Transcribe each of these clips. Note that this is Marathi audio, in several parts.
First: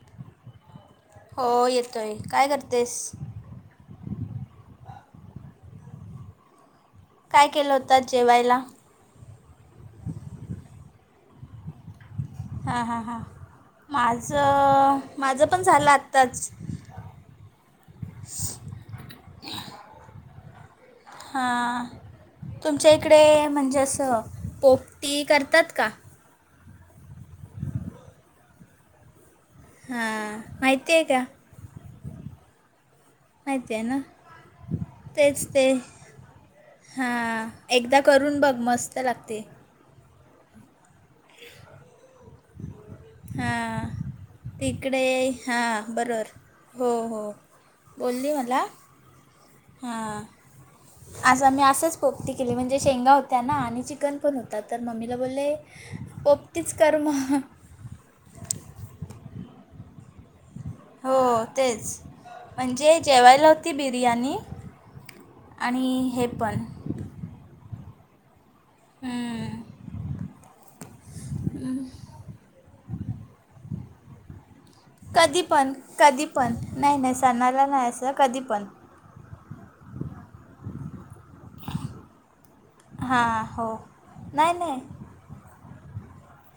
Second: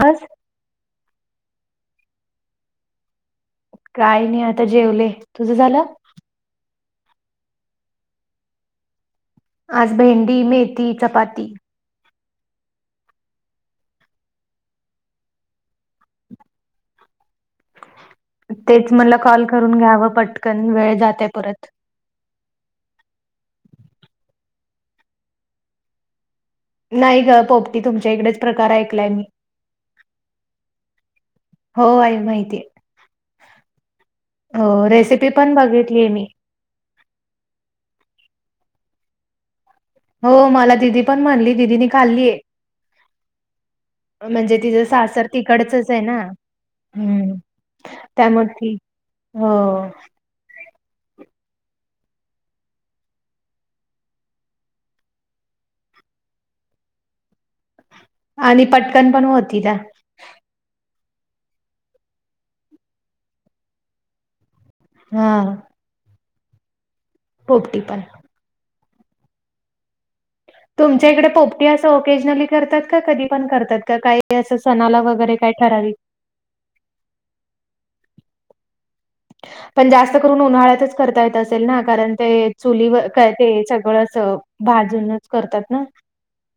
हास. हो येतोय. काय करतेस. काय नी आता जेवले. तुझं झालं. काय केलं होतं आज जेवायला. आज भेंडी, मेथी, चपाती. हा हा हा. माझ.. अ.. माझ पण झाल आत्ताच. तेच म्हणल कॉल करून घ्यावं पटकन. वेळ जात हा.. आ.. तुमच्या इकडे म्हणजे असं पोपती करतात का? नाही ग, पोपती तुमच्या इकडेच प्रकार ऐकलाय मी. हा.. आ.. माहितीय का? हो आई माहितीए. माहिती आहे ना हो. रेसिपी पण बघितलीए मी. हा.. आ.. एकदा करून बघ मस्त लागते. हो मला दिदी पण म्हणली दिदीनी खाल्लीए. हा. तिचं तिकडे ये. सासर हा तिकडचच आहे ना बरोबर, हो हो हम्म बोलली त्यामुळे मला. ती हो.. ओ.. हां आज आमी आसंच पोपती केले म्हणजे शेंगा होत्या ना आणि चिकन पण होता. तर मम्मीला बोलले पोपटीच कर म हं. आणि पटकन पण होती ना. हो तेच, म्हणजे जेवायला होती बिर्याणी. हा हा. आणि हे पण. पोपती पण. हम्. तुमच्या इकडे पोपती असं ओकेजनली करतात का कधी पण करतात का काही ते असं सणाला वगैरे कधी काय पण ठरावीक कधी पण नाही नाही सनाला नाही असं कधी पण. पण जास्त करून उन्हाळ्यातच करता येत असेल ना. कारण ते चुलीवर काय हां ते हो सगळं असं नाही नाही भाजूनच करतात ना.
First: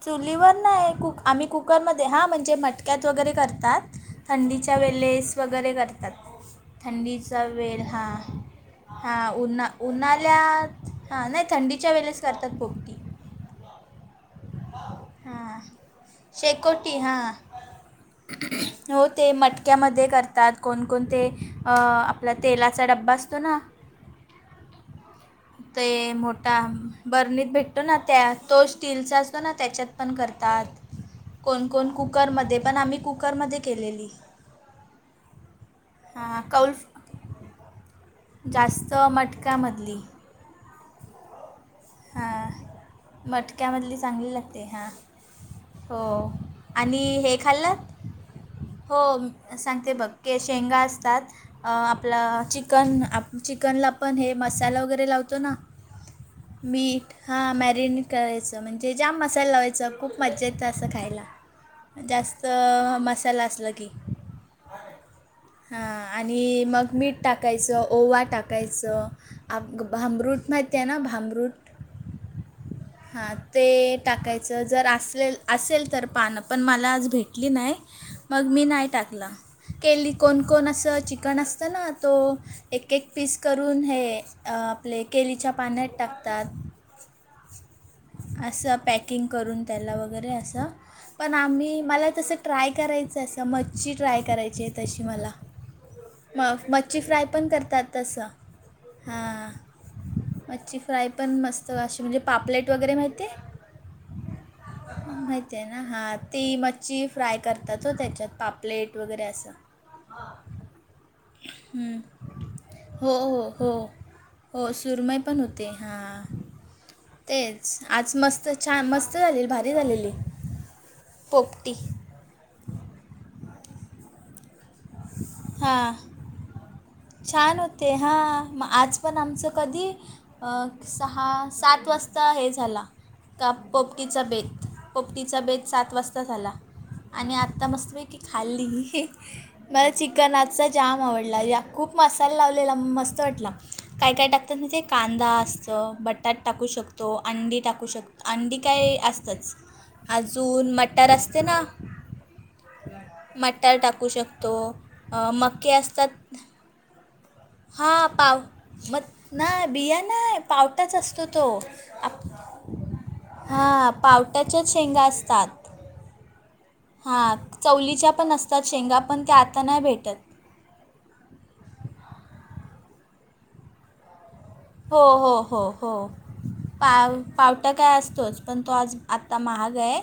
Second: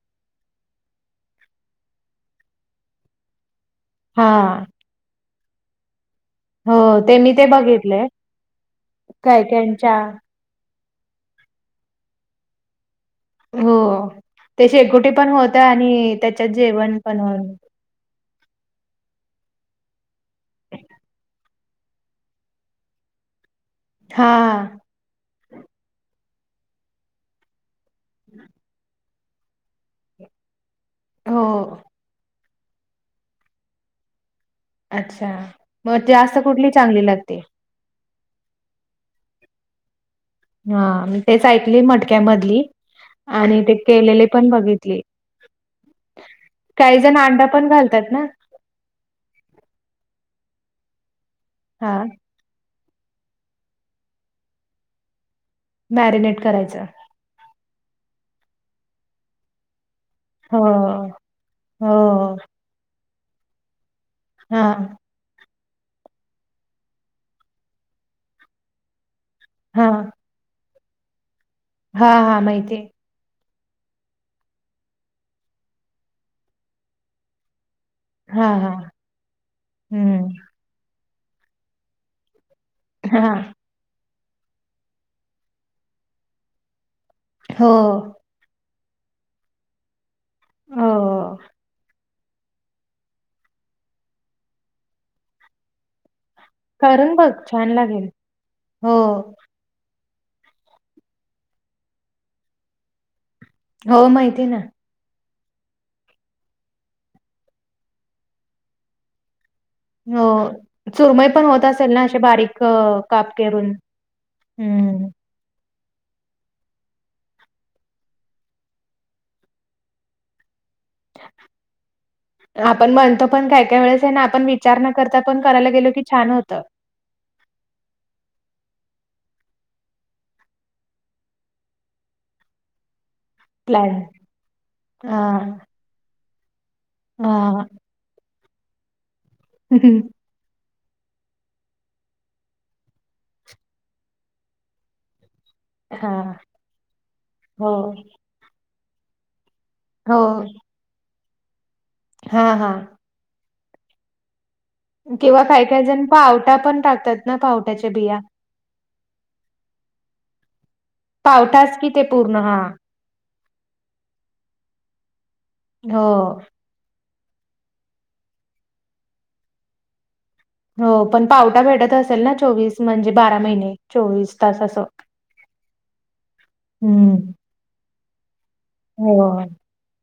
चुलीवर नाही कुक आम्ही कुकरमध्ये हां म्हणजे मटक्यात वगैरे करतात. हा थंडीच्या वेलेस वगैरे करतात. हो ते मी थंडीचा ते वेळ हा. बघितलंय हा काय कायच्या उन्हा-उन्हाल्यात हा नाही थंडीच्या वेलेस करतात पोपटी. हो ते शेकोटी पण होत हां आणि त्याच्यात शेकोटी जेवण पण हां हो. हो ते मटक्यामध्ये करतात कोण-कोण ते आ पला तेलाचा डब्बा असतो ना. हा. ते मोठा बर्नीत भेटतो ना त्या तो स्टीलचा असतो ना त्याच्यात पण करतात. हो कोण-कोण कुकरमध्ये पण, आम्ही कुकरमध्ये केलेली. अच्छा, मग ते हां असं कुठली कौल्फ चांगली लागते? जास्त मटकामधली. हा मी तेच ऐकली हां मटक्यामधली आणि ते मटक्यामधली केलेले चांगली पण लागते हां बघितले. हो [inaudible] आणि काही जण हे अंडा पण खाल्लात घालतात ना. हो सांगते बघ शेंगा असतात हा आपला चि कन आप चिकनला पण हे मसाला वगैरे लावतो ना. मॅरीनेट. मीठ हा मॅरिनेट करायचं म्हणजे जाम मसाल लावायचा. खूप मज्जा येत हो असं खायला, हो जास्त मसाला असला की. हा [inaudible] हा आणि मग मीठ टाकायचं, ओवा टाकायचं. आ ग हा भामरूट महिती आहे ना भामरूट. हा हा माहिती आहे. हां, ते टाकायचं जर असलेल असेल तर पानं पण मला आज भेटली नाही. हा मग मी हा नाही टाकलं, केली हम्म कोण-कोण असं चिकन असतं ना तो एक-एक हा पीस करून हे आपले केलीच्या पाण्यात टाकतात. हो. असं पॅकिंग करून त्याला वगैरे असं, हो पण आम्ही मला तसं ट्राय करायचं असं मच्छी ट्राय करायची आहे तशी मला. मग मच्छी करून फ्राय बघ पण छान करतात लागेल तसं हो हां. मच्छी फ्राय पण मस्त अशी म्हणजे पापलेट वगैरे माहितीये? हो माहिती ना. हा माहित आहे ना, हा ती मच्छी फ्राय करतात हो त्याच्यात पापलेट वगैरे असं. हो चुरमई पण होत असेल हं. ना असे बारीक अ हो काप हो हो केरून. हो सुरम‌ई पण होते, हा. तेच आज मस्त छान मस्त झालेली भारी झालेली, पोपटी. आपण म्हणतो पण काय-काय वेळेस आहे ना आपण विचार न करता पण करायला गेलो हां की छान होतं. छान होते हा मग आज पण आमचं कधी मग सहा, सात वाजता हे झाला. का प्लॅन पोपटीचा बेत, हा पोपटीचा बेत सात वाजता झाला, आणि हा आत्ता मस्त पै की खाल्ली. मला चिकन आजचा जाम आवडला या. खूप मसाला लावलेला मस्त वाटला. काय-काय टाकतात नाही ते कांदा अस च हा बटाट टाकू शकतो, अंडी हो टाकू शको अंडी काय असतंच. हो अजून मटर असते ना. हा हा. मटार टाकू शकतो. अ, किंवा काय मके काय जण असतात पावटा पण टाकतात. ना पावट्याच्या हां, बिया पाव म नाही, बिया नाही. पावटाच असतो तो पावटाच कि ते आप पूर्ण हा हा, पावट्याच्याच शेंगा असतात. हो. हा, चवळीच्या पण असतात शेंगा, पण त्या आता नाही भेटत. हो, पण पावटा भेटत असेल ना, चोवीस म्हणजे बारा महिने. चोवीस तास आसं. हो हो हो हो पाव हम्म. पाव. काय, असतोच. पण तो आज हो आत्ता महाग आहे.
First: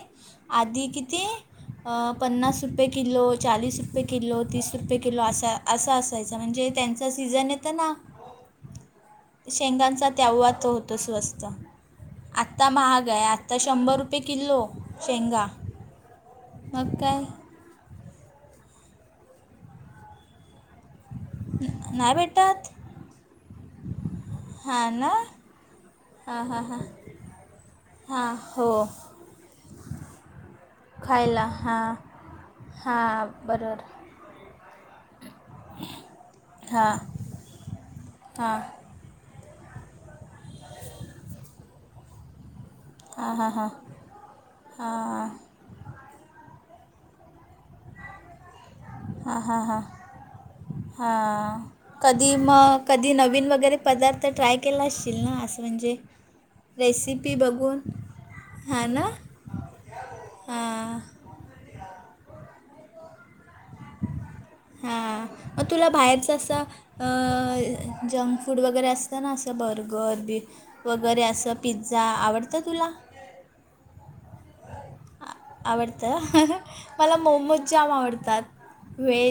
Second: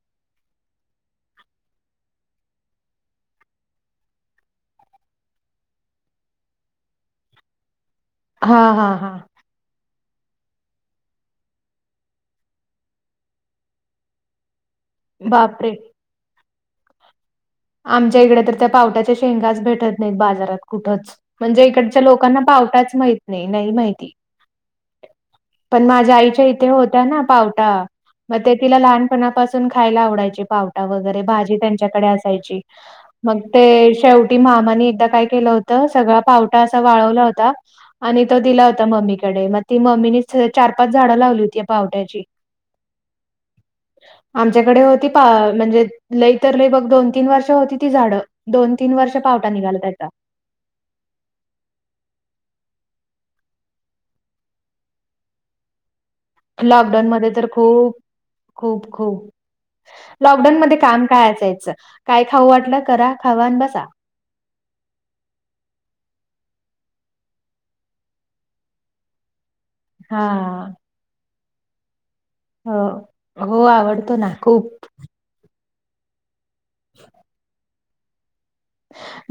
आधी किती पन्नास रुपये किलो, चाळीस रुपये किलो, तीस रुपये किलो असा असायचा म्हणजे त्यांच सीझन येतं ना हा हा हा. शेंगदाण्याचं तेव्हा तो होतो, तसं असतं. आता महाग आहे, आता शंभर रुपये किलो. शेंगा बापरे! मग काय आमच्या इकडे तर त्या पावट्याच्या शेंगाच भेटत नाही बाजारात. कुठच, म्हणजे इकडच्या नाही लोकांना भेटत पावटाच माहीत नाही, नाही माहिती. हा ना. पण माझ्या हां आईच्या हां इथे हां होत्या ना पावटा. हां मग ते हो तिला लहानपणापासून खायला आवडायचे पावटा वगैरे खायला भाजी, हां त्यांच्याकडे अस. पाहिजे, हां मग बरोबर ते शेवटी मामानी एकदा काय केलं होत? सगळा पावटा असं हां वाळवला होता आणि तो हां दिला होता मम्मीकडे म ती मम्मीने चार-पाच झाडं लावली होती या पावट्याची. हां हां हां आमच्याकडे हां होती पा, म्हणजे लईत लई बघ, दोन-तीन वर्ष होती ती झाडं. दोन-तीन वर्ष पावटा निघाला त्याचा. हा. कधी मग, कधी नवीन वगैरे पदार्थ ट्राय केला असशील ना, असं म्हणजे? लॉकडाऊनमध्ये रेसिपी तर बघून खूप हां खूप ना खूप. लॉकडाऊनमध्ये हां काम असायचं, काय खाऊ वाटलं करा, खावा आणि बसा. हा मग तुला बाहेर जसं अं, जंक फूड वगैरे असतं ना, असं बरं हा बर्गर वगैरे, असं पिझ्झा आवड हो हो आवडतो ना खूप. आ- आवडतं, मला मोमो जाम आवडतात.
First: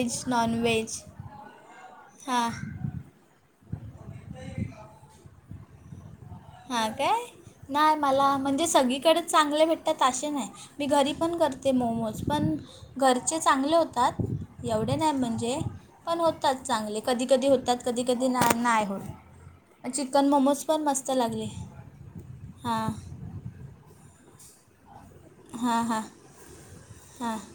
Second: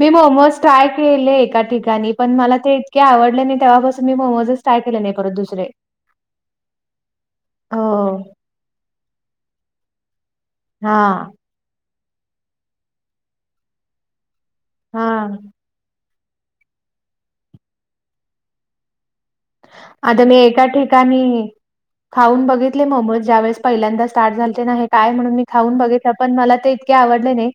मी मोमोज ट्राय नॉनव्हेज केले एका ठिकाणी, पण हां मला ते का आवडले नाही तेव्हापासून मी मोमोजच ट्राय केले नाही परत दुसरे. हां, काय नाही, हो. मला म्हणजे सगळीकडेच चांगले भेटतात असे नाही. मी घरी हां. पण करत ते मोमोज पण घरचे चांगले होतात एवढे नाही, हां. म्हणजे. पण होतात चांगले, कधी कधी होतात, कधी कधी नाही होत. आता चिकन मी मोमोज एका पण मस्त ठिकाणी लागले खाऊन बघितले हां मोमोज ज्यावेळेस पहिल्यांदा स्टार्ट झालते ना हे, काय म्हणून मी खाऊन हां हां बघितलं, पण मला ते इतके आवडले हां नाही.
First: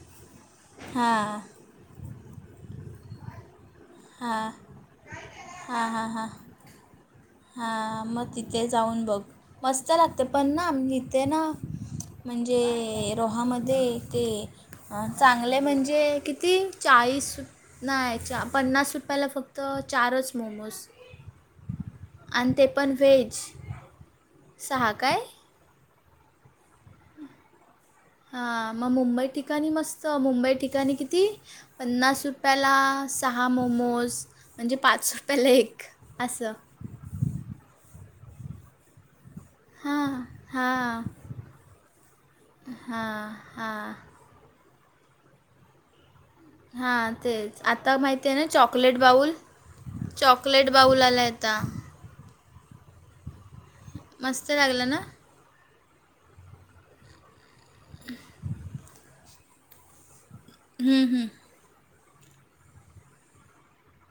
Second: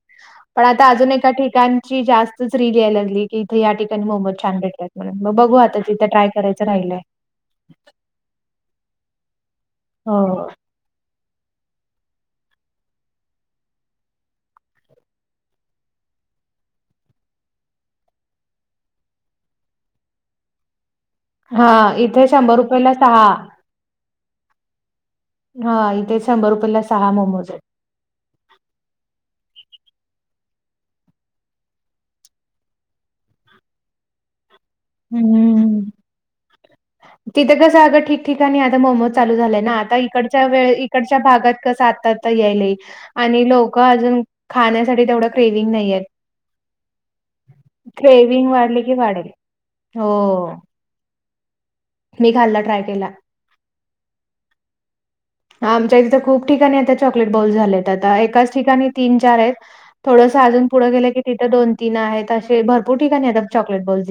पण आता अजून हां एका हां ठिकाणची जास्तच रील येऊ लागली की, इथे या ठिकाणी मोमोज हां छान भेटतात म्हणून बघू, तिथं ट्राय करायचं राहिलंय. हा, मग तिथे जाऊन बघ, मस्त लागते. हो. पण ना इथे ना. म्हणजे रोहामध्ये ते ह चांगले म्हणजे किती चाळीस नाही च पन्नास रुपयाला फक्त चारच मोमोज. हा इथे आणि शंभर ते रुपयेला पण सहा. व्हेज सहा काय? हा इथे शंभर रुपयाेला सहा मोमोज आहेत. हा मग मुंबई ठिकाणी मस्त, मुंबई ठिकाणी किती पन्नास रुपयाला सहा मोमोज म्हणजे पाच रुपयाला एक हम्म. असं. तिथं कसं आगं ठिक-ठिकाणी आता मोमोज चालू झाल्या. ना आता हां इकडच्या वेळ हां इकडच्या भागात कसं आता तर यायले हां आणि लोक हां अजून- खाण्यासाठी तेवढं क्रेवि्हंग नाहीय. हा तेच आता माहिती आहे ना क्रेविंग वाढली की चॉकलेट वाढेल. बाउल, हो चॉकलेट बाऊला आलाय आता. मी खाल्ला ट्राय केला. मस्त लागलं ना? आमच्या तिथं खूप ठिकाणी आता चॉकलेट बाउल झाले आहेत आता एकाच ठिकाणी तीन-चार आहेत. थोडंसं अजून पुढं गेलं की तिथं दोन, तीन आहेत असे भरपूर ठिकाणी येतात चॉकलेट बाउल्स.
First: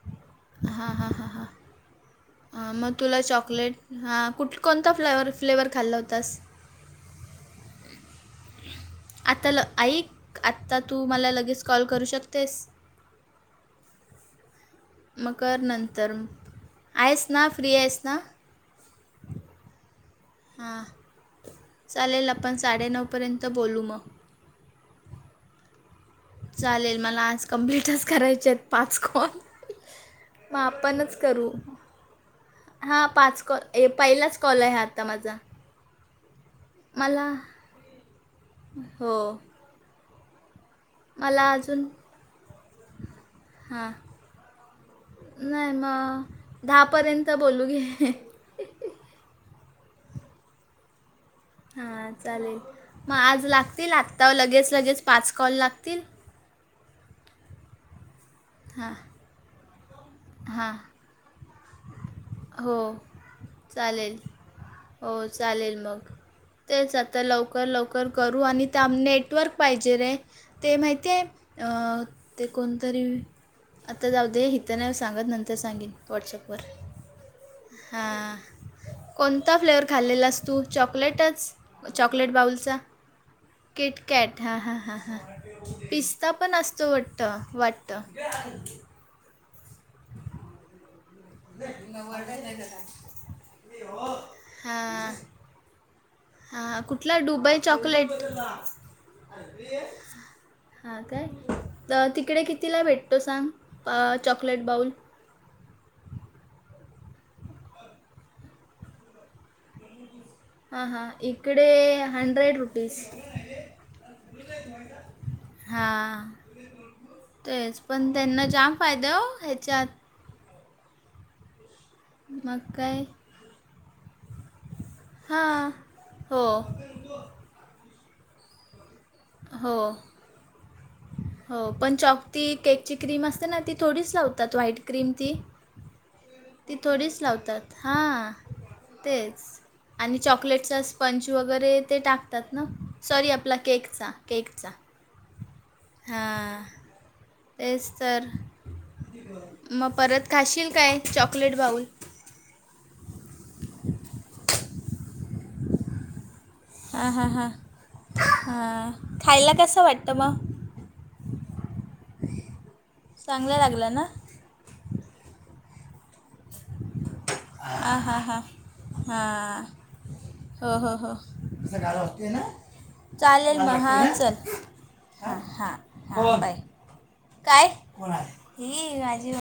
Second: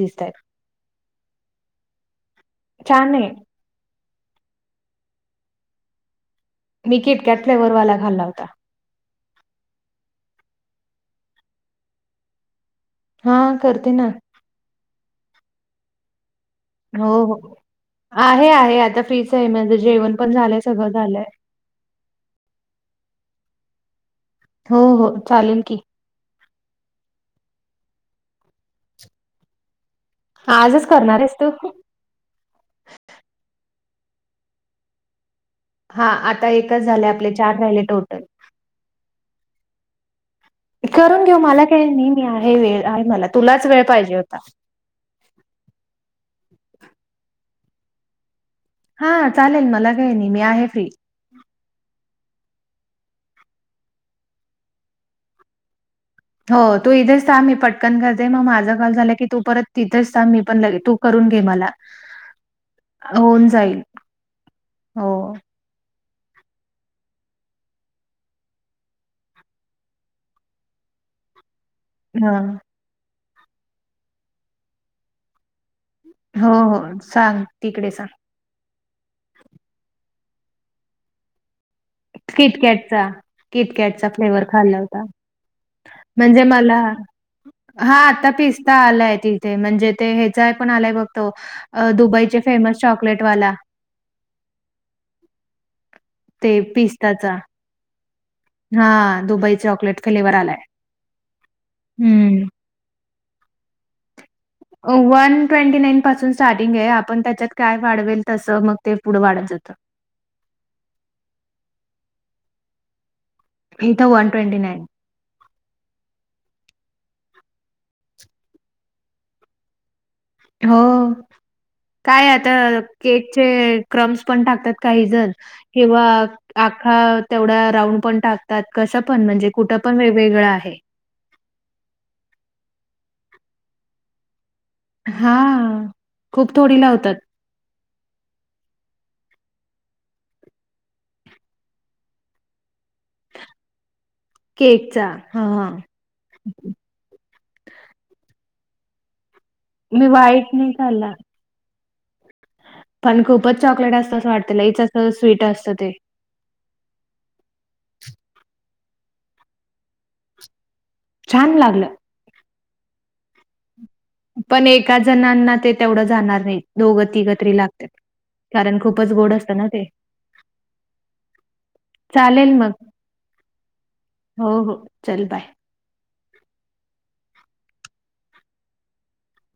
हा हा ह, हा मग छान तुला आहे चॉकलेट हा कुठ कोणता फ्लेवर, फ्लेवर खाल्ला होतास? मी किटकॅट फ्लेवर वाला खाल्ला होता. आत्ता ल ऐक आत्ता तू मला लगेच कॉल करू शकतेस? हा करते ना. मग कर नंतर. हो आहेस ना हो, फ्री आहेस ना आहे आहे आता फ्रीच आहे म्हणजे जेवण पण झालंय हां सगळं झालंय. चालेल आपण साडे नऊ पर्यंत बोलू मग. हो हो चालेल कि. चालेल मला आज कम्प्लीटच करायचे आहेत पाच कॉल. मग आजच आपणच करणार आहेस तू? करू. हा पाच कॉल, हे पहिलाच कॉल आहे हा आता माझा. हा आता एकच झाले आपले मला चार राहिले टोटल. हो. करून घेऊ, मला काही नाही, मी आहे वेळ आहे मला तुलाच वेळ हां पाहिजे होता. नाही मग दहा पर्यंत बोलू घे. हा चालेल मला काही नाही, मी आहे फ्री. हा चालेल. मग आज लागतील आत्ता लगेच-लगेच पाच कॉल लागतील? हो तू इथेच थांब मी पटकन करते मग माझा कॉल हां झालं की तू परत तिथेच थांब मी पण हां लगे तू करून घे मला. हो होऊन जाईल चालेल, हो चालेल मग. तेच आता लवकर-लवकर करू आणि त्या नेटवर्क पाहिजे रे, ते माहिती आहे अं हा. ते कोण तरी, आता जाऊ दे इथं नाही सांगत नंतर सांगेन व्हॉट्स‌अप हो वर, हो सांग तिकडे सांग हां. कोणता फ्लेवर खाल्लेलास तू, चॉकलेटच? चॉकलेट बाउलचा, किटकॅटचा किटकॅटचा किटकॅट फ्लेवर हा हां खाल्ला हां होता हां, पिस्ता म्हणजे पण मला असतो वाट त वाटत. [unintelligible] ते म्हणजे ते हेचाय पण आलाय बघतो, अं दुबईचे फेमस चॉकलेटवाला. [unintelligible] हां. ते हां कुठला पिस्ताचा. Dubai chocolate. हां, दुबई चॉकलेट फ्लेवर आलाय. [unintelligible] हां काय, तिकडे हं. किती तिला भेटतो सांग? अं चॉकलेट बाऊल आ वन ट्वेंटी नाईन पासून स्टार्टिंग आहे आपण त्याच्यात काय वाढवेल तसं मग ते पुढं वाढत जातं. हा हा, इकडे हंड्रेड रुपीस. इथ वन ट्वेंटी नाईन. हां तेच, पण त्यांना जाम फायदा हो ह्याच्यात. हो. काय मग आता, काय केकचे क्रम्स पण टाकतात काही जण हां किंव्हा हो आख्खा तेवढा राऊंड पण टाकतात, कसं पण म्हणजे हो कुठं पण वेगवेगळं आहे. हो पण चौकती केक ची क्रीम असते ना ती थोडीच लावतात व्हाईट. क्रीम ती, हां, खूप ती थोडी लावतात. थोडीच लावतात, हां तेच. आणि चॉकलेटचा स्पंच वगैरे ते टाकतात ना, सॉरी आपला केकचा, केकचा. ह हां. हां, तेच तर. मग मी परत व्हाईट खाशील नाही काय, खाल्ला. Chocolate bowl? पण खूपच चॉकलेट असतं असं वाटतं लई जास्त स्वीट असतं ते. हां हां हां ह खायला कसं वाटतं मग? छान लागलं. [inaudible] चांगलं लागलं ना? पण एका जणांना ते तेवढं जाणार नाही, दोघं-तिघं तरी लागत्यात, हां हां कारण खूपच गोड असतं ना ते. हं हं हं. चालेल मग [unintelligible] चालेल मग हा चल, हो हो चल हा. बाय. [unintelligible] हा बाय काय? ही माझी